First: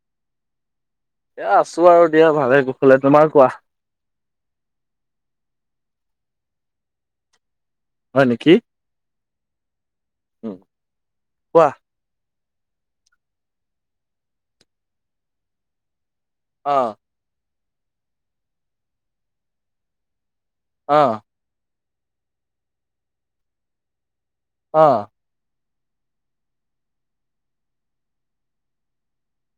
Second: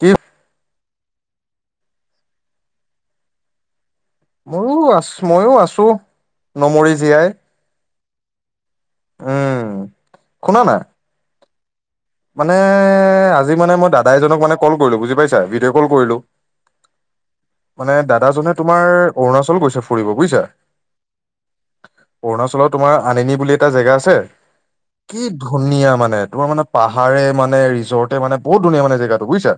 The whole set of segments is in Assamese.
কিপ এয়া আছো আৰু দিয়া ভালে কুশলে। তোমাৰ কোৱা। ময়ো আছ মইও আছো নমৰি জীয়াই। হয় নেকি? উম, উম শুনা না। কোৱা। মানে আজি মানে মই দাদা এজনক মানে কল কৰিলো, বুজি পাইছা? ভিডিঅ' কল কৰিলো। অঁ। মানে দাদাজনে তোমাৰ অৰুণাচল গৈছে ফুৰিব বুইছা। অ। অৰুণাচলত তোমাৰ আনিনী বুলি এটা জেগা আছে। অ কি ধুনীয়া মানে তোমাৰ মানে পাহাৰে মানে ৰিজৰ্টে মানে বহুত ধুনীয়া মানে জেগাটো বুজিছা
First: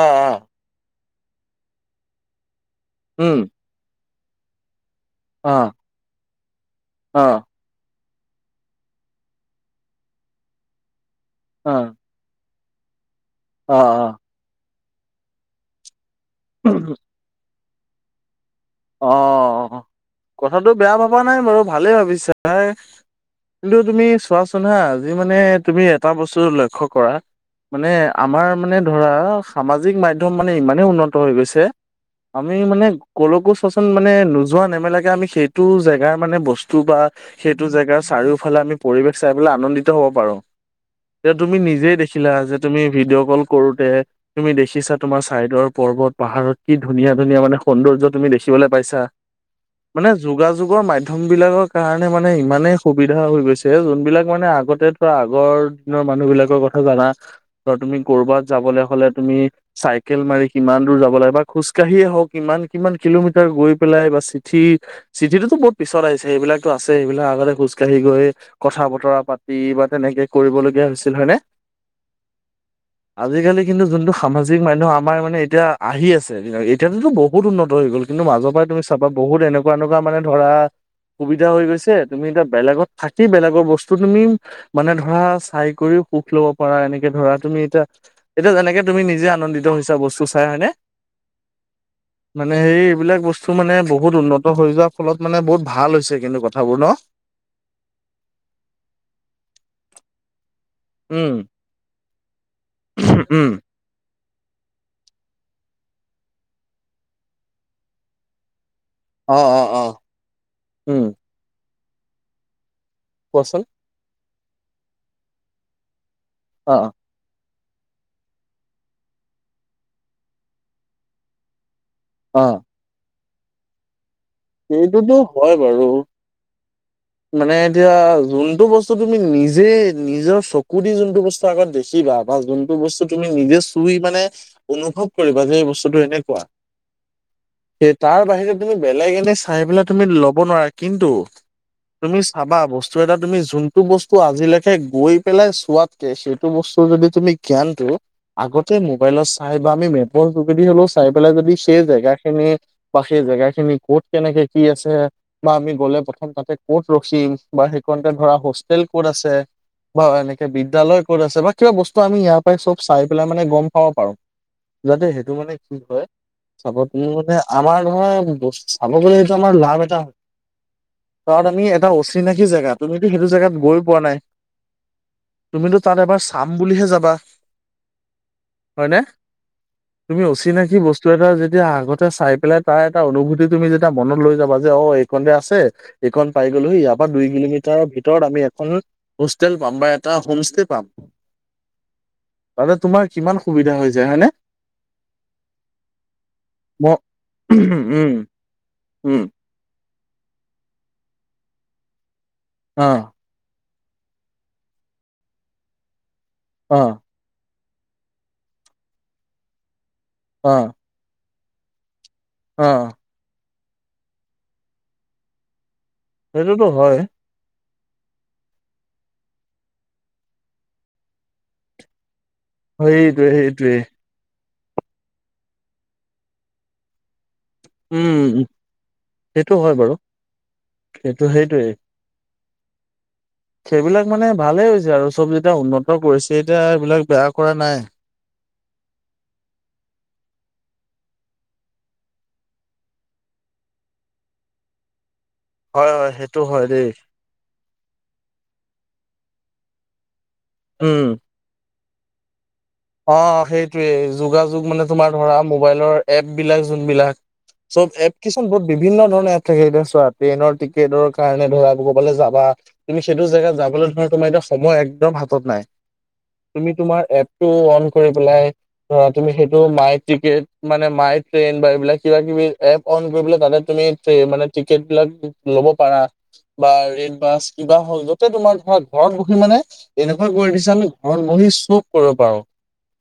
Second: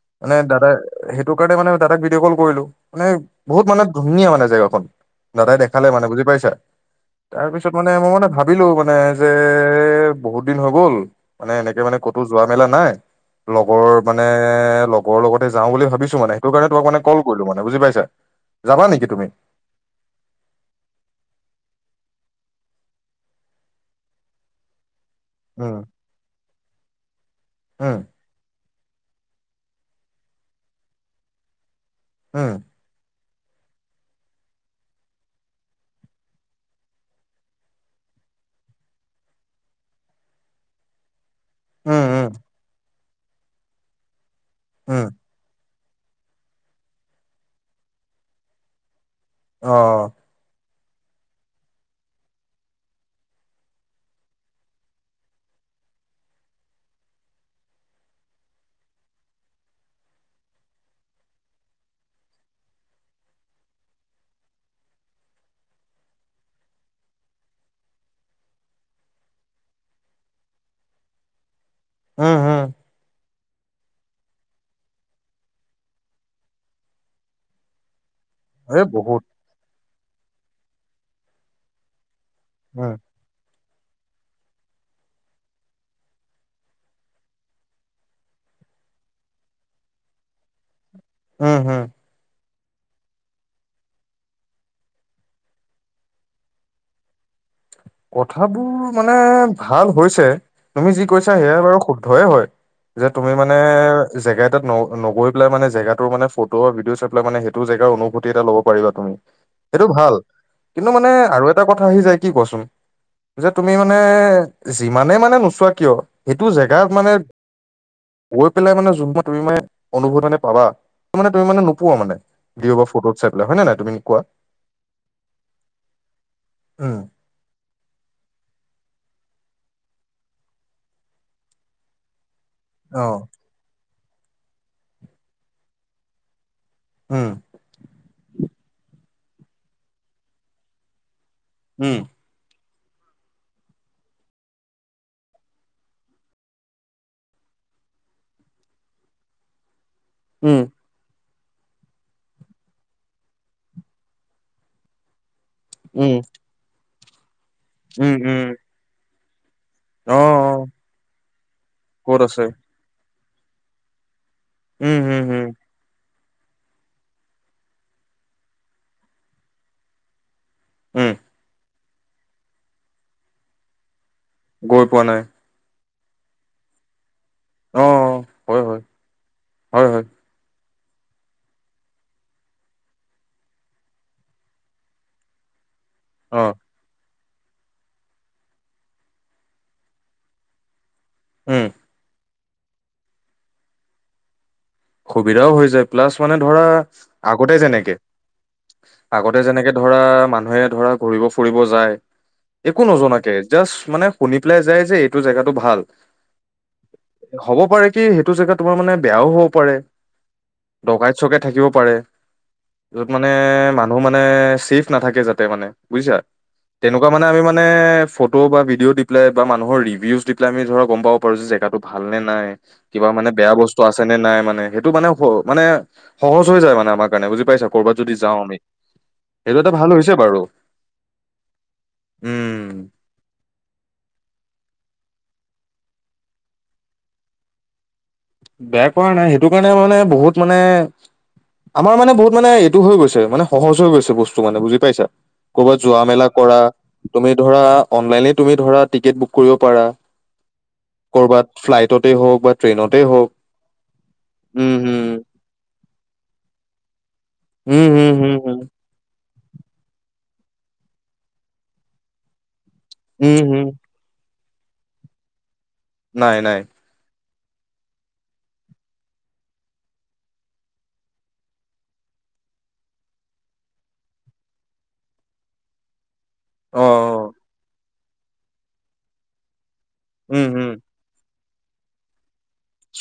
অ অ মানে দাদা সেইটো কাৰণে মানে দাদাক ভিডিঅ' কল কৰিলো মানে উম বহুত মানে ধুনীয়া মানে জেগাখন অ দাদাই দেখালে মানে বুজি পাইছা অ তাৰ পিছত মানে মোৰ মানে ভাবিলো মানে যে বহুত দিন হৈ গ'ল মানে অ এনেকে মানে ক'তো যোৱা মেলা নাই অ অ লগৰ মানে লগৰ লগতে যাওঁ বুলি ভাবিছো। মানে সেইটো কাৰণ তোমাক মানে কল কৰিলো মানে বুজি পাইাছা। অ কথাটো বেয়া ভবা নাই বাৰু ভালেই ভাবিছা। হাই এইটো তুমি চোৱাচোন হা। আজি মানে উম তুমি এটা বস্তু লক্ষ্য কৰা মানে উম আমাৰ মানে। ধৰা সামাজিক মাধ্যম মানে ইমানে উন্নত হৈ গৈছে উম আমি মানে কলো। চোন মানে নোযোৱা নেমেলাকে আমি সেইটো জেগাৰ মানে বস্তু বা সেইটো জেগাৰ চাৰিওফালে। আমি পৰিৱেশ চাই পেলাই আনন্দিত হ'ব পাৰো। এতি তুমি নিজেই উম উম দেখিলা যে তুমি ভিডিঅ' কল কৰোতে তুমি দেখিছা উম তোমাৰ চাইডৰ। পৰ্বত পাহাৰত কি ধুনীয়া ধুনীয়া মানে সৌন্দৰ্য তুমি দেখিবলৈ পাইছা অ মানে যোগা। সং যুগৰ মাধ্যম বিলাকৰ কাৰণে মানে ইমানেই সুবিধা হৈ গৈছে যোনবিলাক মানে আগতে থ আগৰ। মানুহ বিলাকৰ কথা জানা তুমি কৰবাত যাবলে হলে তুমি চাকেল মাৰি। ইমান দূৰ যাব লাগে বা খোজকাঢ়িয়ে হওক ইমান কিমান কিলোমিটাৰ। গৈ পেলাই বা চিঠি চিঠিত তো বহুত পিছত আহিছে সেইবিলাকতো আছে এইবিলাক আগতে খোজ কঢি গৈ। কথা বতৰা পাতি বা তেনেকে কৰিবলগীয়া হৈছিল হয়নে। উম উম। আজিকালি কিন্তু যোনটো সামাজিক মাধ্যম আমাৰ মানে এতিয়া আহি আছে এতিয়াততো বহুত উন্নত হৈ গ'ল। কিন্তু মাজৰ পৰাই তুমি চাবা বহুত এনেকুৱা এনেকুৱা মানে ধৰা সুবিধা হৈ গৈছে। তুমি এতিয়া বেলেগত উম থাকি বেলেগৰ বস্তু। তুমি মানে ধৰা চাই কৰি সুখ লব পাৰা এনেকে ধৰা তুমি এতিয়া এতিয়া যেনেকে। তুমি নিজে আনন্দিত হৈছা বস্তু চাই হয়নে। উম, উম। মানে সেই। স এইবিলাক বস্তু মানে বহুত উন্নত হৈ যোৱাৰ ফলত মানে বহুত ভাল হৈছে কিন্তু কথাবোৰ ন। কথাবোৰ মানে ভাল হৈছে তুমি যি কৈছা উম। সেয়াই বাৰু শুদ্ধয়ে হয়। যে তুমি উম। মানে জেগা এটাত ন নগৈ পেলাই মানে জেগাত। মানে ফটো বা ভিদিঅ' চাইপেলাই মানে সেইটো জেগাৰ অনুভতি এটা ল'ব পাৰিবা তুমি অ', অ', সেইটো অ', ভাল, কিন্তু উম, মানে আৰু এটা কথা আহি যায় কি কোৱাচোন? যে কোৱাচোন তুমি মানে যিমানে মানে নোচোৱা কিয় সেইটো জেগাত অ', মানে গৈ পেলাই মানে য তুমি মানে অনুভৱ মানে পাবা মানে তুমি মানে [unintelligible] পোৱা মানে, অ', ভিউ বা ফটোত চাইপেলাই, হয় নে নাই তুমি কোৱা? সেইটোতো হয় বাৰু। উম মানে এতিয়া যোনটো বস্তু তুমি নিজ। যে নিজৰ চকু দি যোনটো বস্তু আগত দেখিবা বা যোনটো বস্তু অ তুমি নিজে চুই। মানে অনুভৱ কৰিবা যে এই বস্তুটো এনেকুৱা উম সেই তাৰ বাহিৰে। তুমি বেলেগ এনে চাই পেলাই তুমি ল'ব নোৱাৰা কিন্তু উম তুমি চাবা বস্তু। চ এটা তুমি যোনতটো বস্তু আজিলৈকে গৈ পেলাই চোৱাতকে সেইটো বস্তু যদি তুমি জ্ঞানটো। আগতে মোবাইলত চাই বা আমি মেপ। উম যোগেদি হলেও চাই পেলাই যদি সেই জেগা খিনি বা সেই জেগা খিনি ক'ত। কেনেকে কি আছে বা আমি গ'লে উম প্ৰথম তাতে ক'ত ৰখিম। বা সেইখনতে উম ধৰা উম হোষ্টেল ক'ত আছে। বা অ এনেকে অ', বিদ্যালয় ক'ত আছে বা কিবা বস্তু আমি ক'ত ইয়াৰ আছে পৰাই চব চাই পেলাই মানে গম পাব পাৰো। উম যাতে উম সেইটো উম মানে কি হয় চাব মানে আমাৰ নহয় বস্তু। খাব গলে এইটো আমাৰ লাভ এটা হয় উম ত আমি এটা। চিনাকি জেগা তুমিতো সেইটো জোগাত গৈ পোৱা নাই। গৈ পোৱা নাই। তুমিতো তাত এবাৰ চাম বুলিহে যাবা অ অ', হয় হয় হয়নে? হয় হয় তুমি অচিনাই। কি বস্তু এটা যেতিয়া আগতে চাই পেলাই তাৰ এটা অনুভূতি। দি তুমি যেতিয়া মনত লৈ যাবা যে অ এইখনতে আছে এইখন অ পাই গ'লোহি ইয়াৰ পৰা দুই। কিলোমিটাৰৰ ভিতৰত আমি এখন হোষ্টেল পাম বা এটা হোম ষ্টেয় পাম। উম। মানে তোমাৰ কিমান সুবিধা হৈ যায় হয়নে? সুবিধাও হৈ যায়, প্লাছ মানে ধৰা ম আগতে যেনেকে উম উম আগতে যেনেকে ধৰা মানুহে ধৰা ঘূৰিব ফুৰিব যায় একো অ নজনাকে জাষ্ট মানে শুনি পেলাই যায় যে এইটো জেগাটো ভাল। অ। হ'ব পাৰে কি সেইটো জেগাত তোমাৰ মানে বেয়াও হ'ব পাৰে। অ। উসকে থাকিব পাৰে, অ য'ত মানে মানুহ মানে ছেফ নাথাকে যাতে মানে। বুজিছা সেইটোতো হয় তেনেকুৱা মানে আমি মান- মানে ফটো বা ভিডিঅ' দি পেলাই বা মানুহৰ ৰিউজ দি পেলাই আমি ধৰা গম পাব পাৰো যে জেগাটো ভাল নে- নাই। কিবা সেইটোৱে মানে বেয়া সেইটোৱে বস্তু আছে নে নাই। মানে সেইটো মানে মানে সহজ হৈ যায় মানে আমাৰ কাৰণে বুজি- পাইছা কৰ'বাত যদি উম যাওঁ আমি, সেইটো এটা ভাল হৈছে বাৰু। সেইটো সেইটোৱে উম। সেইবিলাক মানে ভালেই হৈছে আৰু চব যেতিয়া উন্নত কৰিছে এতিয়া এইবিলাক বেয়া কৰা নাই। বেয়া কৰা নাই সেইটো কাৰণে মানে বহুত মানে আমাৰ মানে বহুত মানে এইটো হৈ গৈছে মানে সহজ হৈ গৈছে বস্তু মানে বুজি পাইছা? কৰ'বাত হয় যোৱা হয় মেলা সেইটো কৰা হয় দেই। তুমি ধৰা অনলাইনে তুমি ধৰা টিকেট বুক কৰিব পাৰা, উম কৰবাত ফ্লাইটতে হওক বা ট্ৰেইনতেই হওক। অ সেইটোয়ে যোগাযোগ উম মানে হম তোমাৰ ধৰা মোবাইলৰ এপ বিলাক যোনবিলাক উম চব হম এপ হম কিচন হম বহুত বিভিন্ন ধৰণৰ এপ থাকে এতিয়া চোৱা ট্ৰেইনৰ টিকেটৰ কাৰণে ধৰা ক'বালে যাবা। তুমি সেইটো উম জেগাত হম যাবলৈ ধৰা তোমাৰ এতিয়া সময় একদম হাতত নাই। নাই নাই তুমি তোমাৰ এ- টো অন কৰি পেলাই ধৰা তুমি সেইটো মাই টিকেট মানে মাই ট্ৰেইন বা এইবিলাক কিবা কিবি এপ অন কৰিবলে তাতে তুমি মানে টিকেট বিলাক ল'ব পাৰা। বা অ ৰেড অ বাছ কিবা হল যতে তোমাৰ ধৰা ঘৰত বহি মানে তেনেকুৱা উম কৰি হম দিছে আমি ঘৰত বহি চব কৰিব পাৰো।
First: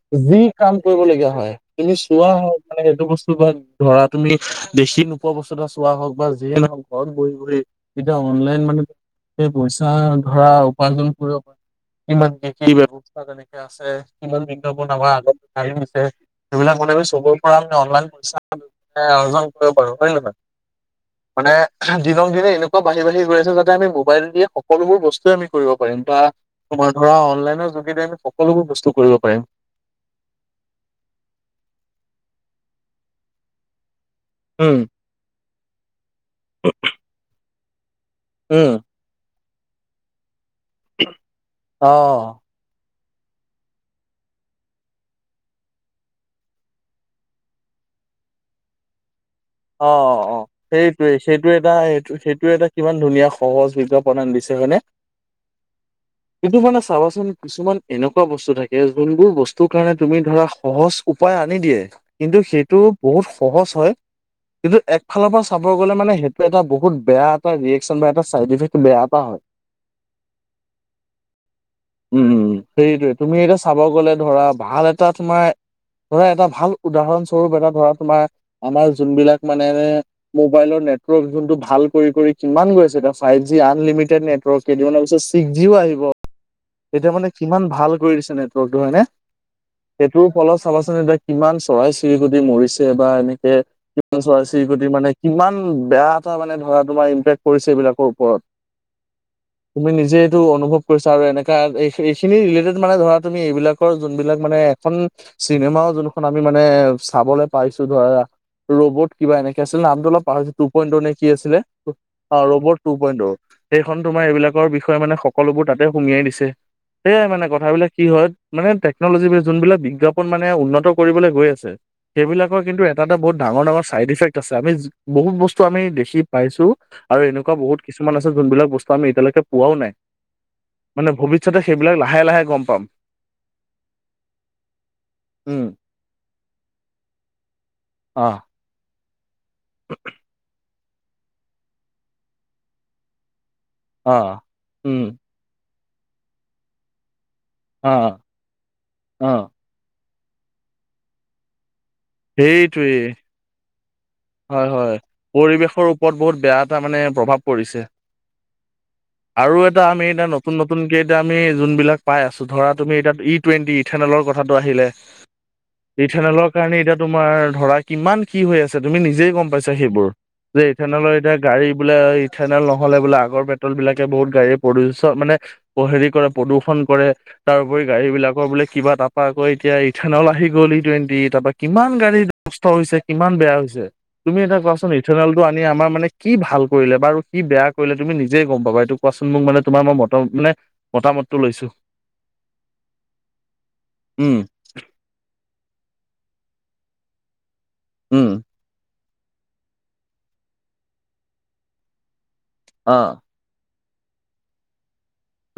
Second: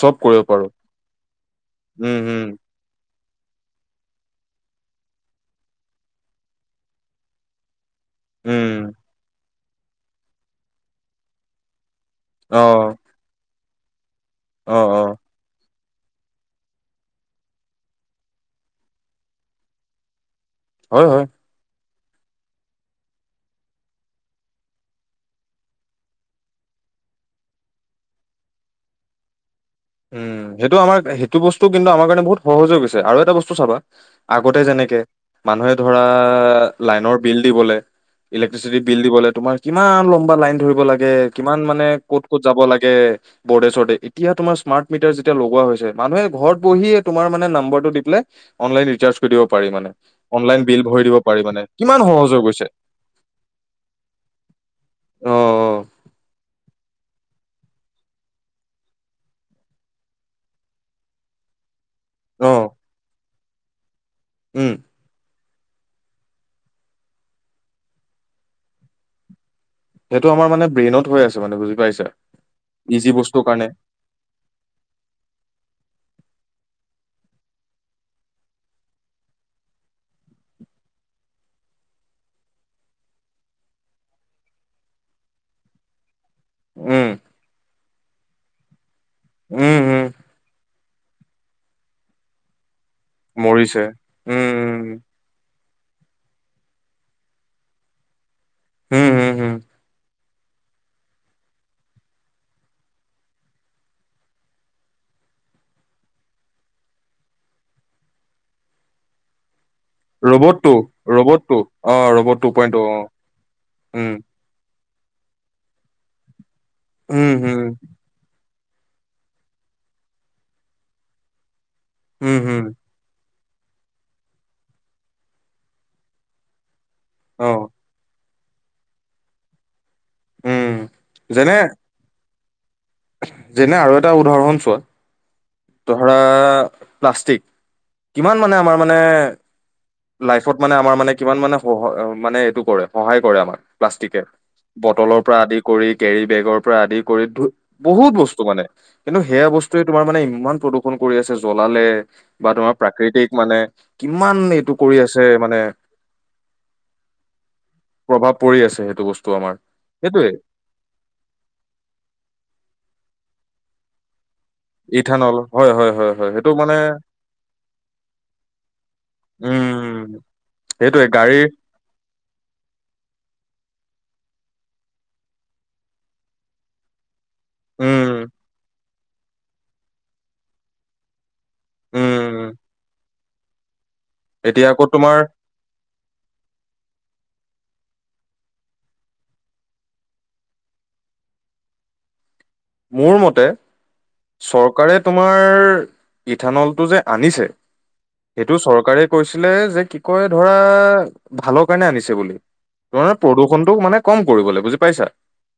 চব যি কৰিব পাৰো কাম কৰিব লগীয়া হয় তুমি উম চোৱা হম হওক মানে সেইটো বস্তু ধৰা তুমি দেখি নোপোৱা বস্তু এটা চোৱা হওক বা যিয়ে নহওক, ঘৰত বহি বহি এতিয়া অনলাইন উম মানে সেই পইচা ধৰা উপাৰ্জন কৰিব পাৰে। কিমান কি অ কি ব্যবস্থা কেনেকে আছে কিমান অ অ [unintelligible] সেইবিলাক মতে চবৰে পৰা আমি অনলাইন পইচা অৰ্জন কৰিব পাৰো। হয় নে নহয়? হয় হয়। মানে দিনক দিনে এনেকুৱা বাঢ়ি বাঢ়ি গৈ আছে যাতে আমি মোবাইল দিয়ে সকলোবোৰ বস্তুৱে আমি কৰিব পাৰিম, বা ধৰা অনলাইনৰ যোগেদি আমি সকলোবোৰ বস্তু কৰিব পাৰিম। উম সেইটো আমাৰ সেইটো বস্তু কিন্তু আমাৰ কাৰণে বহুত সহজ হৈ গৈছে আৰু এটা বস্তু চাবা। আগতে উম যেনেকে মানুহে ধৰা লাইনৰ বিল দিবলে উম ইলেক্ট্ৰিচিটি বিল দিবলে তোমাৰ কিমান লম্বা লাইন ধৰিব লাগে কিমান মানে অ ক'ত ক'ত যাব লাগে, বৰ্ডে- চৰ্দে। এতিয়া তোমাৰ স্মাৰ্ট মিটাৰ যেতিয়া লগোৱা হৈছে, মানুহে ঘৰত বহিয়ে তোমাৰ মানে নাম্বাৰটো দি পেলাই অনলাইন ৰিচাৰ্চ অ অ অ সেইটোয়ে পাৰি সেইটোয়ে মানে এটা কিমান সেটো সহজ হৈ সেইটোয়ে গৈছে এটা কিমান ধুনীয়া সহজ বিজ্ঞাপনা দিছে হয়নে? অ অ কিন্তু মানে চাবাচোন কিছুমান এনেকুৱা বস্তু থাকে যোনবোৰ বস্তু কাৰণে তুমি ধৰা সহজ উপায় আনি দিয়ে। কিন্তু অ সেইটো বহুত সহজ হয় উম কিন্তু একফালৰ পৰা চাব গ'লে মানে সেইটো এটা বহুত বেয়া এটা ৰিয়েকচন বা এটা চাইড ইফেক্ট বেয়া এটা হয়। সেইটো আমাৰ মানে ব্ৰেইনত হৈ আছে মানে বুজি পাইছা উম ইজি সেইটোয়ে তুমি বস্তুৰ এতিয়া কাৰণে চাব গলে ধৰা ভা- ভাল এটা তোমাৰ ধৰা এটা ভাল উদাহৰণ স্বৰূপ এটা ধৰা তোমাৰ আমাৰ। যোনবিলাক মোবাইল নেটৱৰ্কক যোনটো ভাল কৰি কৰি কিমান গৈছে এতিয়া ফাইভ জি আনলিম- এতিয়া নেটৱৰ্কক ছিক্স জি আহিব। উম এতিয়া মানে কিমান ভাল কৰি দিছে নেটৱৰ্কটো হয়নে। উম উম সেইটোৰ ফলত চাবাচোন এতিয়া কিমান চৰাই চিৰিকটি মৰিছ- বা এনেকে মৰিছে কিছুমান উম চৰাই চিৰিকটী উম মানে কিমান। ইমান বেয়া এটা মানে ধৰা তোমাৰ ইম্পেক্ট পৰিছে এইবিলাকৰ ওপৰত হম হম হম তুমি নিজে অনুভৱ কৰিছা আৰু এনেকা এইখিনি ৰিলেটেড মানে ধৰা তুমি এইবিলাকৰ যোনবিলাক মানে এখন। চিনেমাও যোনখন আমি মানে চাবলৈ পাইছো ধৰা ৰবত কিবা এনেকে। কি আছিল নামটো অলপ পাহৰিলো তু পইন্টৰ নে কি আছিলে অ ৰবট টু পইন্ট অ, সেইখন উম তোমাৰ এইবিলাকৰ বিষয় মানে সকলোবোৰ তাতে সুমিয়াই দিছে সেয়াই উম মানে হম কথাবিলাক কি হয়। মানে টেকন'লজী যোনবিলাক বিজ্ঞাপন মানে উন্নত কৰিবলৈ গৈ আছে উম সেইবিলাকৰ হম কিন্তু এটা এটা বহুত ডাঙৰ- ডাঙৰ চাইড ইফেক্ট আছে আমি বহুত বস্তু আমি দেখি পাইছো আৰু অ এনেকুৱা বহুত কিছুমান আছে যোনবিলাক বস্তু আমি এতিয়ালৈকে পোৱাও নাই, উম মানে যেনে ভৱিষ্যতে সেইবিলাক লাহে লাহে গম পাম। যেনে আৰু এটা উদাহৰণ চোৱা। উম ধৰা প্লাষ্টিক, অ কিমান মানে আমাৰ মানে লাইফত মানে আমাৰ মানে কিমান মানে সহ মানে এইটো কৰে সহায় কৰে আমাক। অ প্লাষ্টিকে, উম বটলৰ পৰা আদি কৰি কেৰি বেগৰ পৰা আদি কৰি ধু অ বহুত বস্তু মানে কিন্তু সেয়া অ বস্তুৱে তোমাৰ মানে ইমান প্ৰদূষণ কৰি আছে জ্বলালে বা তোমাৰ সেইটোৱেই প্ৰাকৃতিক মানে। কিমান হয় এইটো -হয় কৰি আছে মানে পৰিৱেশৰ ওপৰত বহুত বেয়া এটা মানে প্ৰভাৱ পৰিছে। প্ৰভাৱ পৰি আছে সেইটো বস্তু আমাৰ আৰু এটা আমি এতিয়া সেইটোৱে নতুন -নতুনকে এতিয়া আমি যোনবিলাক পাই আছো ধৰা তুমি এতিয়া ই। টুৱেটিথনেলৰ কথা। টো আহিলে ইথানল হয় হয় হয় হয় সেইটো ইলৰ মানে কাৰণে এতিয়া তোমাৰ ধৰা কিমান কি হৈ আছে। তুমি গম পাইছা সেইবোৰ উম যে ইথানল সেইটোৱে এতিয়া গাড়ীৰ গাড়ী বোলে ইথানল নহলে বোলে আগৰ পে বিলাকে বহুত গাড়ী প্ৰদূষ মানে হেৰি কৰে প্ৰদূষণ কৰে। তাৰপৰি গাড়ী উম বিলাকৰ বোলে কিবা তাৰপা আকৌ এতিয়া ইথানল আহি গ'ল ই টুৱেণ্টি তাৰপা। কিমান গাড়ী উম নষ্ট হৈছে কিমান বেয়া হৈছে। তুমি এটা এতিয়া আকৌ কোৱাচোন তোমাৰ ইথেনেলটো আনি আমাৰ মানে কি ভাল কৰিলে বাৰু কি বেয়া কৰিলে তুমি নিজেই গম পাবা, এইটো কোৱাচোন মোক মানে তোমাৰ মই মত মানে মতামতটো লৈছো। [inaudible] মোৰ মতে উম, চৰকাৰে তোমাৰ ইথানলটো যে আনিছে উম, সেইটো চৰকাৰে কৈছিলে যে কি কয় ধৰা ভালৰ কাৰণে আনিছে বুলি নহয় অ', প্ৰদূষণতটো মানে। কম কৰিবলৈ বুজি পাইছা!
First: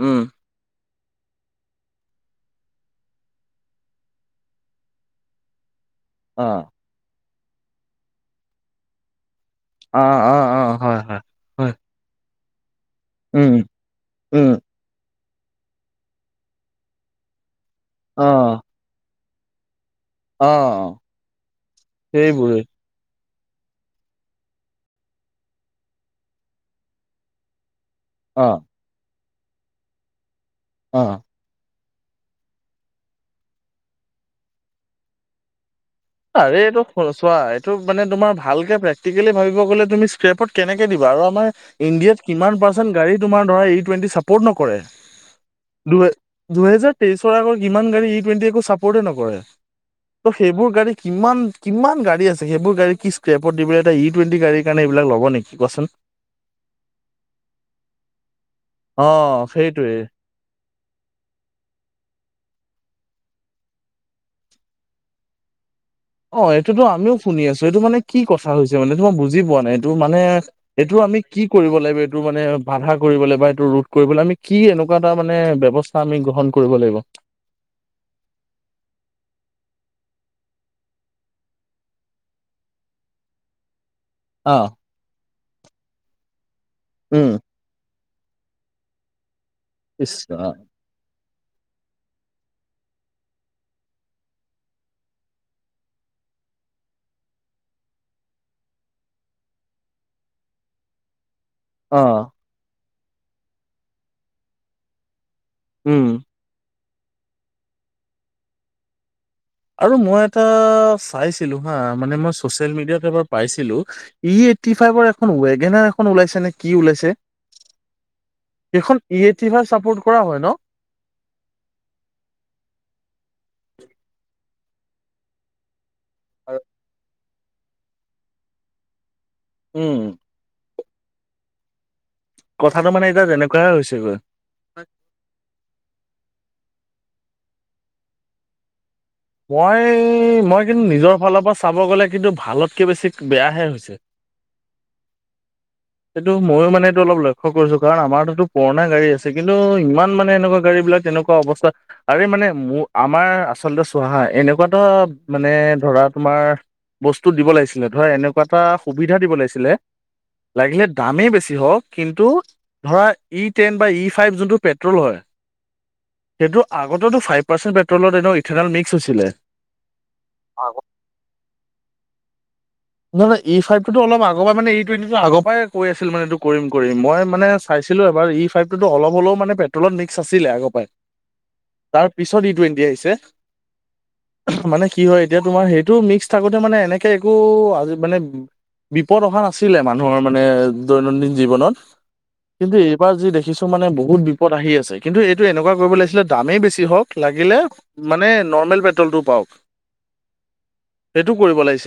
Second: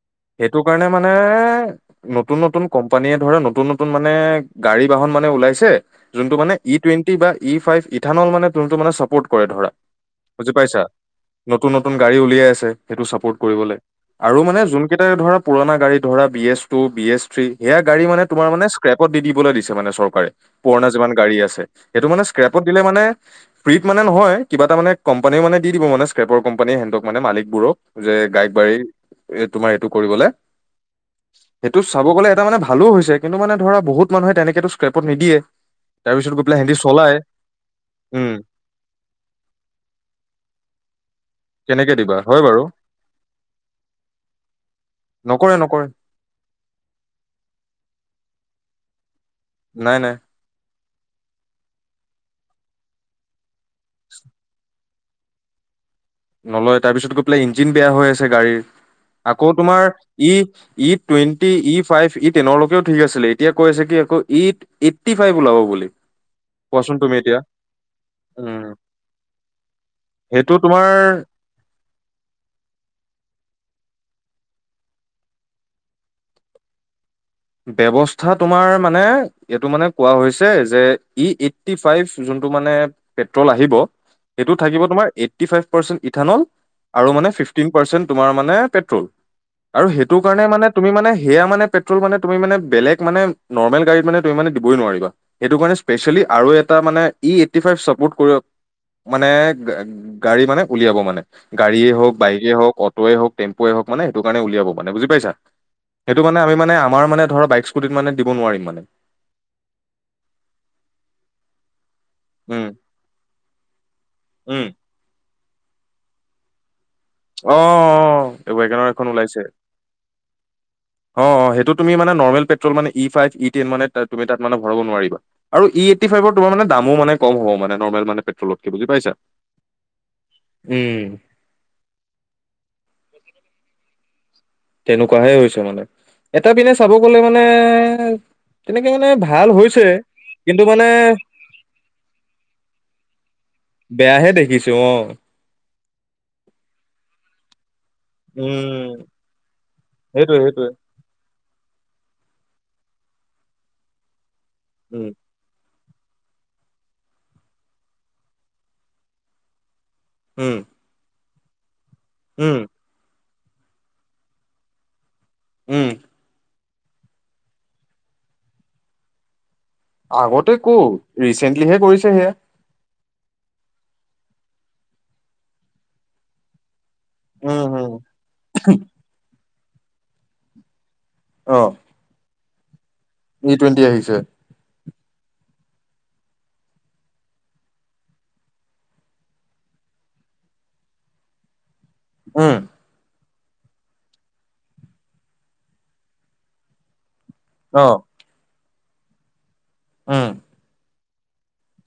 উম, সেইটো কাৰণে মানে। নতুন- নতুন কোম্পানীয়ে ধৰা নতুন -নতুন মানে গাড়ী বাহন মানে ওলাইছে যোনটো মানে অ'। ই টুৱেটি বা ই ফাই ইথানল মানে জোনটো মানে চাপৌটো কৰে ধৰা অ', অ', বুজি অ', পাইছা, হয়, হয়, নতুন- হয়, নতুন গাড়ী উলিয়াই আছে। সেইটো চাপৰ্ট উম, কৰিবলৈ আৰু উম, মানে যোন কেইটা ধৰা পুৰণা গাড়ী ধৰা B S two, B S three সেয়া গাডী মানে তোমাৰ অ', মানে স্ক্ৰেপত দি দিবলৈ দিছে। মানে চৰকাৰে পুৰণা অ', যিমান গাড়ী আছে সেইটো মানে সেইবোৰে স্ক্ৰেপত দিলে মানে ফ্ৰী মানে নহয় কিবা এটা মানে কম্পানীয়ে মানে দি দিব মানে স্ক্ৰেৰ কোম্পানী হেণ্টক মানে মালিকবোৰক। যে গাইক অ', বাৰী এ তোমাৰ এইটো কৰিবলৈ। অ। সেইটো চাব গ'লে এটা মানে ভালো হৈছে কিন্তু মানে ধৰা বহুত মানুহে তেনেকেতো স্ক্ৰেপত নিদিয়ে। তাৰপিছত গৈ পেলাই আৰে সিহঁতি এইটো চলাই চোৱা এইটো মানে তোমাৰ উম ভালকে প্ৰেক্টিকেলি ভাবিব গ'লে তুমি স্ক্ৰেপত কেনেকে দিবা। আৰু আমাৰ কেনেকে দিবা ইন্দিয়াত হয় কিমান বাৰু পাৰচেণ্ট গাড়ী তোমাৰ ধাৰা ইটুন্টি চাপৰ্ট নকৰে। কৰে নকৰে। দুহে দুহেজাৰ তেইশৰ আগত কিমান গাড়ী ই টুৱেণ্টি একো চাপৰ্টে নকৰে, নাই নাই ত সেইবোৰ গাড়ী কিমান -কিমান গাড়ী আছে সেইবোৰ গাড়ী কি ক্ৰেপত দিবলৈ এটা ই টুৱেণ্টি গাড়ীৰ কাৰণে এই বিলাক ল'ব নেকি কোৱাচোন। নলয় তাৰ পিছত গৈ পেলাই ইঞ্জিন বেয়া হৈ আছে গাড়ীৰ অ', আকৌ তোমাৰ সেইটোৱে। ই E twenty, E five, E টেনৰলৈকেও ঠিক আছিলে এতিয়া কৈ আছে কি আকৌ ই এইটী ফাইভ ওলাব বুলি। অ এইটোতো কোৱাচোন তুমি আমিও এতিয়া শুনি আছো এইটো মানে কি কথা উম হৈছে মানে এইটো মই বুজি পোৱা নাই এইটো মানে সেইটো তোমাৰ এইটো আমি- কি কৰিব লাগিব এইটো মানে বাধা কৰিব লাগিব বা এইটো ৰোধ কৰিবলৈ আমি কি এনেকুৱা এটা মানে ব্যৱস্থা আমি। গ্ৰহণ কৰিব লাগিব। ব্যৱস্থা তোমাৰ মানে এইটো মানে কোৱা হৈছে যে ই এইটি ফাইভ জো- টো মানে পেট্ৰল আহিব। সেইটো থাকিব তোমাৰ এইটটি ফাইভ পাৰ্চেন্ট ইথানল আৰু মানে উম ফিফটিন পাৰ্চেণ্ট তোমাৰ মানে পেট্ৰল, আৰু সেইটোকাৰণে মানে তুমি মানে, সেয়া মানে, পেট্ৰল মানে তুমি মানে বেলেগ মানে নৰ্মেল গাড়ীত মানে তুমি মানে দিবই নোৱাৰিবা, এইটো কাৰণে স্পেচিয়েলি আৰু এটা মানে ই এইটি ফাইভ চাপৰ্ট কৰি মানে গাড়ী মানে উলিয়াব মানে। গাড়ীয়ে অ হওঁক, বাইকেই হওঁক, অট'য়ে হওঁক, টেম্পোৱে হওঁক মানে সেইটো কাৰণে উলিয়াব মানে বুজি পাইছা। সেইটো উম মানে আমি মানে আমাৰ মানে ধৰা বাইক স্কুটিত মানে দিব নোৱাৰিম মানে। আৰু মই এটা চাইছিলো হা। মানে মই উম চ'ছিয়েল মেডিয়াত এবাৰ পাইছিলোঁ, ই উম এইটি ফাইভৰ এ [unintelligible] ৱেগেনআৰ এখন ওলাইছে নে কি ওলাইছে। অ', অ', এই ৱেগণআৰ সেইখন এখন ই ওলাইছে। এইট্টি ফাইভ চাপৰ্ট কৰা হয় ন অ', অ', সেইটো তুমি মানে নৰ্মেল পেট্ৰল মানে ই ফাইভ ই টেন মানে তুমি তাত মানে ভৰাব নোৱাৰিবা। আৰু ই এইটি ফাইভৰ তোমাৰ মানে দামো মানে ক'ম হ'ব মানে নৰ্মেল মানে পেট্ৰলতকে, বুজি পাইছা? উম। উম। কথাটো মানে এতিয়া যেনেকুৱাই হৈছে গৈ। তেনেকুৱাহে হৈছে মানে? এটা পিনে চাব গলে মানে তেনে মই-মই কিন্তু নিজৰ ফালৰ পৰা চাব গ'লে কিন্তু ভালতকৈ বেছি বেয়াহে হৈছে। দেখিছোঁ অ'। এইটো, মইও মানে এইটো অলপ লক্ষ্য কৰিছোঁ। কাৰণ আমাৰতো পুৰনা উম, গাড়ী আছে, কিন্তু ইমান মানে সেইটোৱে এনেকুৱা সেইটোৱে। গাড়ী বিলাক তেনেকুৱা অৱস্থা। আৰে মানে মোৰ আমাৰ আচলতে চোৱা হা, এনেকুৱা এটা উম, মানে ধৰা তোমাৰ বস্তু দিব লাগিছিলে, ধৰা এনেকুৱা এটা সুবিধা দিব লাগিছিলে উম, লাগিলে দামেই বেছি হওক কিন্তু উম, ধৰা। ই টেন বা ই ফাইভ যোনটো পেট্ৰল হয়। উমহ এইটো আগতেতো ফাইভ পাৰ্চেণ্ট পেট্ৰলত এনে ইথেনল মিক্স হৈছিলে। আগতে কও ৰিচেণ্টলিহে কৰিছে সেয়া। নহয়- নহয়, ই ফাইভটোতো অলপ আগৰ পৰা মে ই টুৱেণ্টিটো আগৰ পৰাই কৈ আছিল মানে এইটো কৰিম কৰিম, মই মানে উম, উম, চাইছিলো এবাৰ ই ফাইভটোতো অলপ হ'লেও মানে পেট্ৰলত মিক্স আছিলে আগৰ পাই। অ', তাৰ পিছত ই টুৱেণ্টি আহিছে। ই টুৱেণ্টি আহিছে। মানে কি হয় এতিয়া তোমাৰ সেইটো মিক্স থাকোঁতে মানে এনেকে একো আজি মানে, বিপদ অহা নাছিলে মানুহৰ মানে দৈনন্দিন জীৱনত। উম, কিন্ত এইবাৰ যি দেখি দেখিছোঁ মানে বহুত বিপদ আহি আছে, কিন্তু এইটো এনেকুৱা কৰিব লাগিছিলে দামেই বেছি হওঁক লাগিলে মানে নৰ্মেল পেট্ৰলটোওঁ পাওঁক। শুম। সেইটো কৰিব লাগিছিল।